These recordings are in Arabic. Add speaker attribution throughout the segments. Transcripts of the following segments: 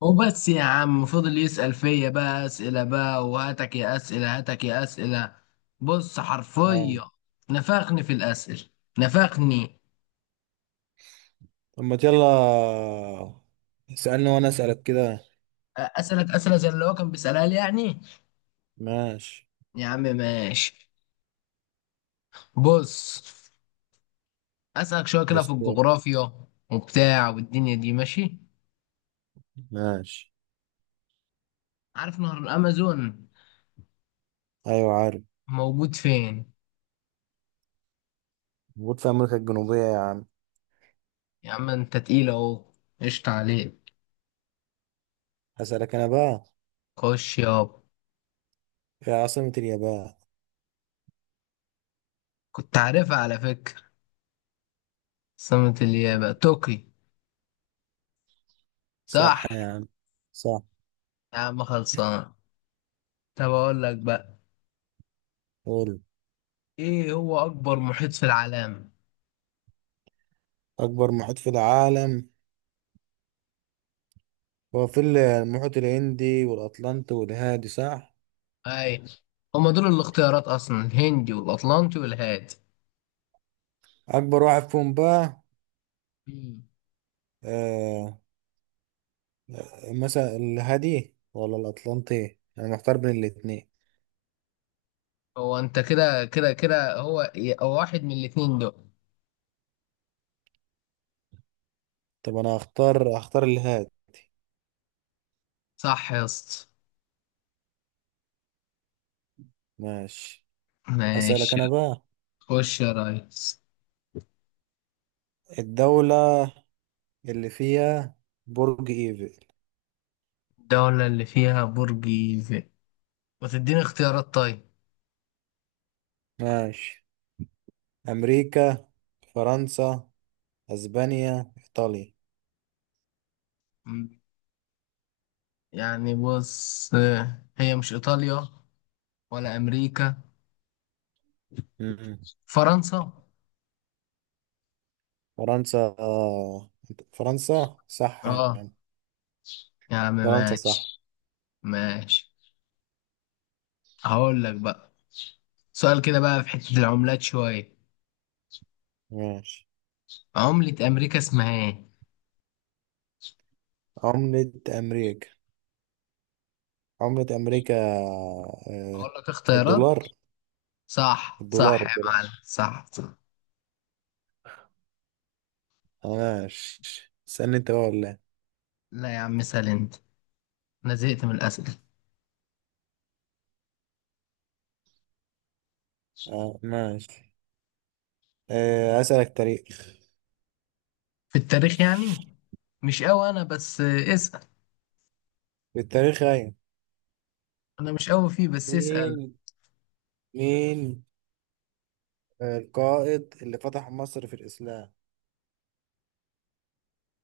Speaker 1: وبس يا عم فضل يسأل فيا بقى أسئلة بقى، وهاتك يا أسئلة هاتك يا أسئلة. بص
Speaker 2: اه.
Speaker 1: حرفيا، نفخني في الأسئلة، نفخني.
Speaker 2: طب ما يلا، اسألني وانا اسألك كده.
Speaker 1: أسألك أسئلة زي اللي هو كان بيسألها لي يعني.
Speaker 2: ماشي.
Speaker 1: يا عم ماشي. بص، أسألك شوية كده
Speaker 2: بس.
Speaker 1: في الجغرافيا وبتاع والدنيا دي ماشي.
Speaker 2: ماشي.
Speaker 1: عارف نهر الأمازون
Speaker 2: ايوه، عارف.
Speaker 1: موجود فين؟
Speaker 2: موجود في امريكا الجنوبية يا عم.
Speaker 1: يا عم أنت تقيل أهو. قشطة عليك.
Speaker 2: هسألك انا بقى،
Speaker 1: خش يابا.
Speaker 2: في عاصمة اليابان؟
Speaker 1: كنت عارفها على فكرة. سمة اليابا طوكيو،
Speaker 2: صح
Speaker 1: صح؟
Speaker 2: يا عم، صح.
Speaker 1: يا عم خلصان. طب اقول لك بقى،
Speaker 2: قول.
Speaker 1: ايه هو اكبر محيط في العالم؟
Speaker 2: اكبر محيط في العالم هو في المحيط الهندي والاطلنطي والهادي، صح؟
Speaker 1: اي، هما دول الاختيارات اصلا، الهندي والاطلنطي والهادي.
Speaker 2: اكبر واحد فيهم بقى.
Speaker 1: مم.
Speaker 2: آه. مثلا الهادي ولا الاطلنطي؟ انا محتار بين الاتنين.
Speaker 1: هو انت كده كده كده هو واحد من الاتنين دول.
Speaker 2: طب انا هختار الهادي.
Speaker 1: صح يا اسطى.
Speaker 2: ماشي. هسألك
Speaker 1: ماشي.
Speaker 2: أنا بقى.
Speaker 1: خش يا ريس.
Speaker 2: الدولة اللي فيها برج إيفل.
Speaker 1: الدولة اللي فيها برج ايفل، وتديني اختيارات طيب.
Speaker 2: ماشي. أمريكا، فرنسا، أسبانيا، إيطاليا.
Speaker 1: مم. يعني بص، هي مش ايطاليا ولا امريكا،
Speaker 2: مم.
Speaker 1: فرنسا.
Speaker 2: فرنسا. آه. فرنسا صح
Speaker 1: اه،
Speaker 2: يعني.
Speaker 1: يا عم
Speaker 2: فرنسا صح.
Speaker 1: ماشي. ماشي. هقول لك بقى سؤال كده بقى في حتة العملات شوية.
Speaker 2: ماشي.
Speaker 1: عملة أمريكا اسمها إيه؟
Speaker 2: عملة أمريكا. عملة أمريكا. آه.
Speaker 1: هقول لك اختيارات.
Speaker 2: الدولار.
Speaker 1: صح
Speaker 2: الدولار.
Speaker 1: صح يا
Speaker 2: الدولار.
Speaker 1: معلم، صح صح.
Speaker 2: ماشي. استنى أنت بقى ولا إيه؟
Speaker 1: لا يا عم، اسأل أنت، أنا زهقت من الأسئلة.
Speaker 2: آه. ماشي. آه. أسألك تاريخ.
Speaker 1: في التاريخ يعني مش قوي أنا، بس اسأل.
Speaker 2: التاريخ، أيوة.
Speaker 1: أنا مش قوي فيه، بس اسأل.
Speaker 2: مين مين القائد اللي فتح مصر في الإسلام.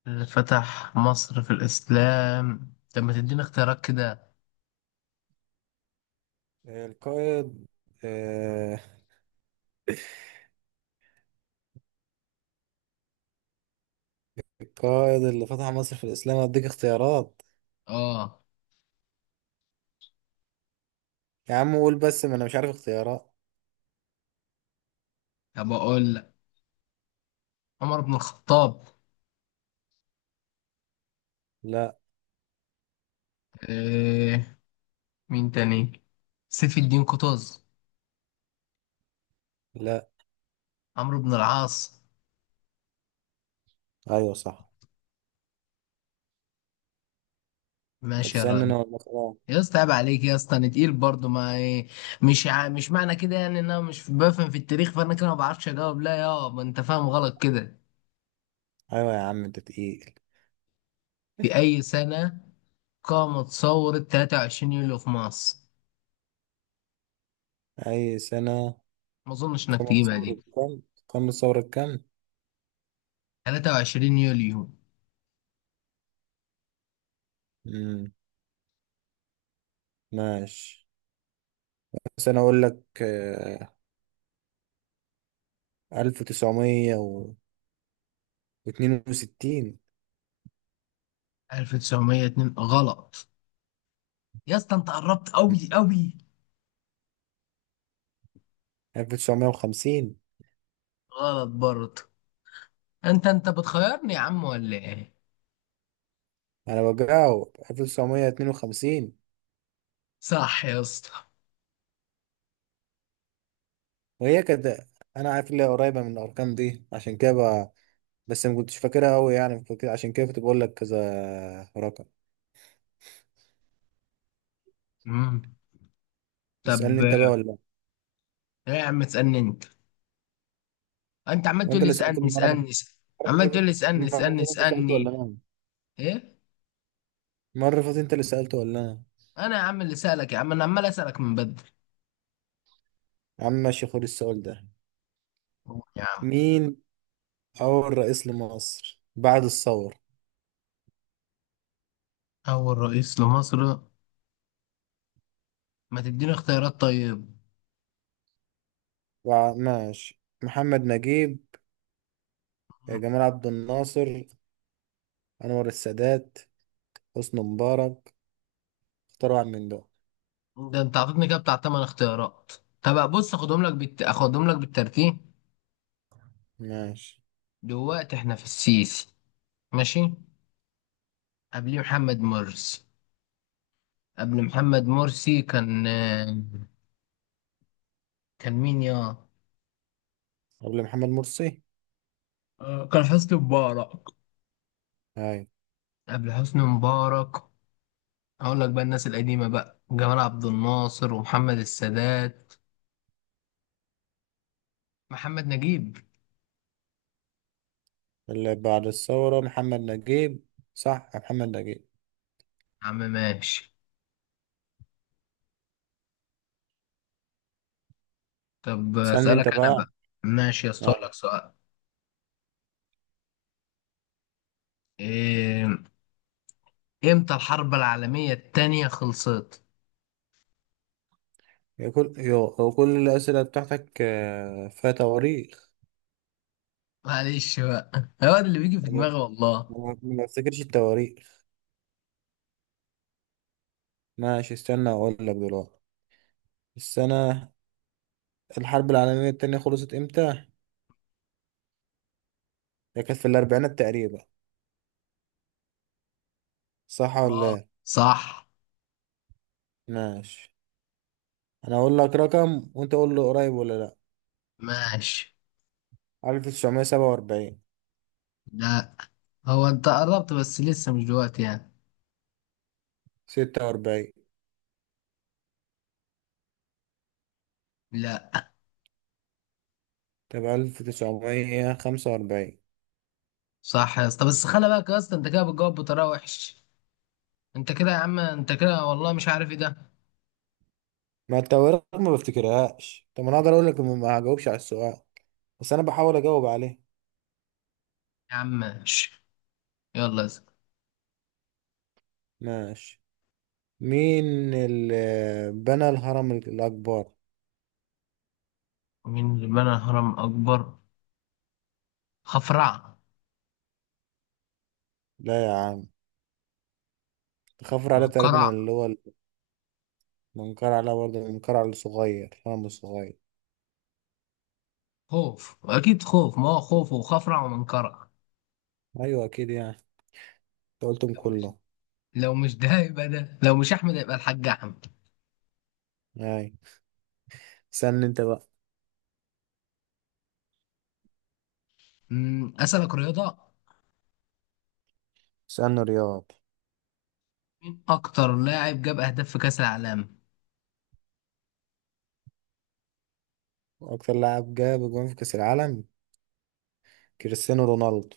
Speaker 1: اللي فتح مصر في الإسلام؟ طب ما تديني اختيارات كده.
Speaker 2: القائد، آه، القائد اللي فتح مصر في الإسلام. أديك اختيارات؟
Speaker 1: آه،
Speaker 2: يا عم قول بس، ما أنا مش عارف اختيارات.
Speaker 1: طب أقول لك، عمر بن الخطاب؟
Speaker 2: لا،
Speaker 1: إيه، مين تاني؟ سيف الدين قطز؟
Speaker 2: لا.
Speaker 1: عمرو بن العاص؟
Speaker 2: أيوة صح.
Speaker 1: ماشي يا
Speaker 2: هتسألني
Speaker 1: ريس.
Speaker 2: أنا ولا خلاص؟
Speaker 1: يا اسطى عيب عليك يا اسطى، انا تقيل برضه، ما إيه، مش معنى كده يعني ان انا مش بفهم في التاريخ، فانا كده ما بعرفش اجاوب، لا، يا ما انت فاهم غلط كده.
Speaker 2: أيوة يا عم أنت تقيل.
Speaker 1: في اي سنة قامت ثورة 23 يوليو في مصر؟
Speaker 2: أي سنة؟
Speaker 1: ما اظنش انك
Speaker 2: كم
Speaker 1: تجيبها
Speaker 2: ثورة
Speaker 1: دي.
Speaker 2: كم، كم ثورة كم.
Speaker 1: 23 يوليو.
Speaker 2: مم. ماشي. بس أنا أقول لك، آه، 1962.
Speaker 1: 1902 غلط. يا اسطى انت قربت قوي قوي.
Speaker 2: 1950.
Speaker 1: غلط برضه. انت بتخيرني يا عم ولا ايه؟
Speaker 2: انا بجاوب 1952.
Speaker 1: صح يا اسطى.
Speaker 2: وهي كانت، انا عارف اللي هي قريبه من الارقام دي عشان كده بس ما كنتش فاكرها قوي يعني عشان كده كنت بقول لك كذا رقم.
Speaker 1: مم. طب
Speaker 2: اسالني انت بقى
Speaker 1: ايه.
Speaker 2: ولا لا؟
Speaker 1: يا عم تسألني انت. انت عمال تقول
Speaker 2: وانت
Speaker 1: لي
Speaker 2: اللي سالت
Speaker 1: اسالني
Speaker 2: المره اللي
Speaker 1: اسالني اسألني.
Speaker 2: فاتت.
Speaker 1: عمال
Speaker 2: المره اللي
Speaker 1: تقول لي اسالني اسالني
Speaker 2: فاتت انت سالت
Speaker 1: اسالني.
Speaker 2: ولا انا؟
Speaker 1: ايه؟
Speaker 2: المره اللي فاتت انت اللي سالت ولا انا؟
Speaker 1: انا يا عم اللي سالك، يا عم انا عمال اسالك من بدري.
Speaker 2: يا عم ماشي، خد السؤال ده.
Speaker 1: قول يا عم.
Speaker 2: مين اول رئيس لمصر بعد الثوره؟
Speaker 1: اول رئيس لمصر. ما تديني اختيارات طيب.
Speaker 2: ماشي. محمد نجيب، جمال عبد الناصر، انور السادات، حسني مبارك. اختار واحد من دول.
Speaker 1: ده انت عطيتني كده بتاع تمن اختيارات. طب بص، اخدهم لك بالترتيب.
Speaker 2: ماشي.
Speaker 1: دلوقتي احنا في السيسي. ماشي. قبليه محمد مرسي. قبل محمد مرسي كان مين يا...
Speaker 2: قبل محمد مرسي؟
Speaker 1: كان حسني مبارك.
Speaker 2: ايوه.
Speaker 1: قبل حسني مبارك اقول لك بقى الناس القديمه بقى، جمال عبد الناصر ومحمد السادات، محمد نجيب يا
Speaker 2: اللي بعد الثورة محمد نجيب. صح، محمد نجيب.
Speaker 1: عم. ماشي. طب
Speaker 2: سألني انت
Speaker 1: اسالك انا
Speaker 2: بقى.
Speaker 1: بقى. ماشي اسالك
Speaker 2: ايوه.
Speaker 1: لك سؤال. إيه... امتى الحرب العالميه التانية خلصت؟
Speaker 2: هو كل الأسئلة بتاعتك آه، فيها تواريخ.
Speaker 1: معلش بقى هو ده اللي بيجي في
Speaker 2: ما
Speaker 1: دماغي والله.
Speaker 2: ما بفتكرش التواريخ. ماشي، استنى اقول لك دلوقتي. السنة، الحرب العالمية التانية خلصت امتى؟ هي كانت في الأربعينات تقريبا، صح ولا
Speaker 1: اه،
Speaker 2: لا؟
Speaker 1: صح.
Speaker 2: ماشي. أنا أقول لك رقم وأنت قول له قريب ولا لأ.
Speaker 1: ماشي.
Speaker 2: 1947.
Speaker 1: لا، هو انت قربت بس لسه مش دلوقتي يعني.
Speaker 2: 46.
Speaker 1: لا.
Speaker 2: طب 1945.
Speaker 1: صح يا اسطى، بس خلي بالك يا اسطى، انت كده بتجاوب بطريقه وحش. انت كده يا عم، انت كده والله مش عارف ايه ده.
Speaker 2: ما انت ورق، ما بفتكرهاش. طب انا اقدر اقول لك ما هجاوبش على السؤال، بس انا بحاول اجاوب عليه.
Speaker 1: يا عم ماشي. يلا اسأل.
Speaker 2: ماشي. مين اللي بنى الهرم الاكبر؟
Speaker 1: مين اللي بنى هرم أكبر؟ خفرع؟
Speaker 2: لا يا عم. خفر عليه تقريبا،
Speaker 1: منقرع؟
Speaker 2: اللي هو المنقرع عليه برضه. المنقرع الصغير الهرم الصغير.
Speaker 1: خوف أكيد، خوف، ما هو خوف وخفرع ومنقرع.
Speaker 2: ايوه اكيد يعني. انت قلتهم
Speaker 1: لو مش
Speaker 2: كله.
Speaker 1: لو مش ده يبقى ده، لو مش أحمد يبقى الحاج أحمد.
Speaker 2: اي. استنى انت بقى.
Speaker 1: أسألك رياضة.
Speaker 2: استنى رياض.
Speaker 1: مين أكتر لاعب جاب أهداف في كأس العالم؟
Speaker 2: اكتر لاعب جاب جون في كاس العالم. كريستيانو رونالدو،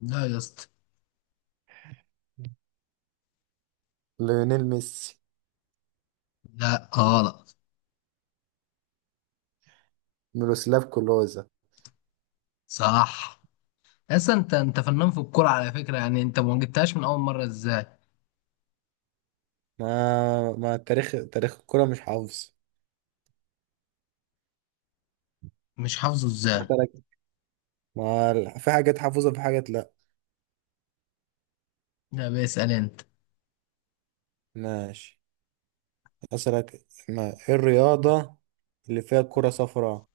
Speaker 1: لا يا اسطى.
Speaker 2: ليونيل ميسي،
Speaker 1: لا غلط.
Speaker 2: ميروسلاف كلوزا.
Speaker 1: صح. أصلا أنت فنان في الكورة على فكرة يعني، أنت ما جبتهاش من أول مرة إزاي؟
Speaker 2: ما التاريخ، تاريخ الكرة مش حافظ.
Speaker 1: مش حافظه إزاي؟
Speaker 2: هسألك. ما ال- في حاجات حافظها، في حاجات لأ.
Speaker 1: لا، بيسأل أنت.
Speaker 2: ماشي. أسألك، ما إيه الرياضة اللي فيها كرة صفراء؟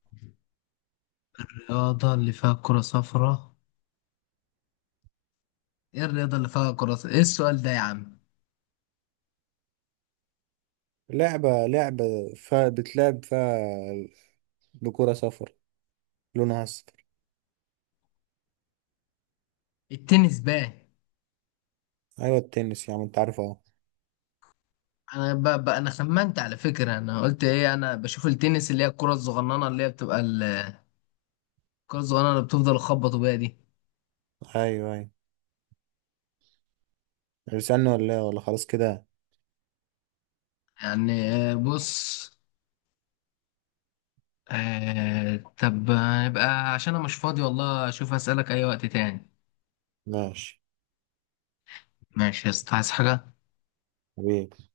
Speaker 1: الرياضة اللي فيها كرة صفراء؟ إيه الرياضة اللي فيها كرة صفراء؟ إيه السؤال ده يا عم؟
Speaker 2: لعبة فيها بتلعب فيها بكرة صفراء، لونها أصفر.
Speaker 1: التنس بقى.
Speaker 2: أيوة، التنس يا عم، أنت عارف أهو.
Speaker 1: انا خمنت على فكره، انا قلت ايه، انا بشوف التنس اللي هي الكره الصغننه اللي هي بتبقى الكره الصغننه اللي بتفضل تخبطوا بيها دي.
Speaker 2: أيوة، أيوة. اسألني ولا إيه ولا خلاص كده؟
Speaker 1: يعني بص. طب يبقى عشان انا مش فاضي والله، اشوف اسالك اي وقت تاني.
Speaker 2: ماشي.
Speaker 1: ماشي يا اسطى، عايز حاجه؟
Speaker 2: حبيبي.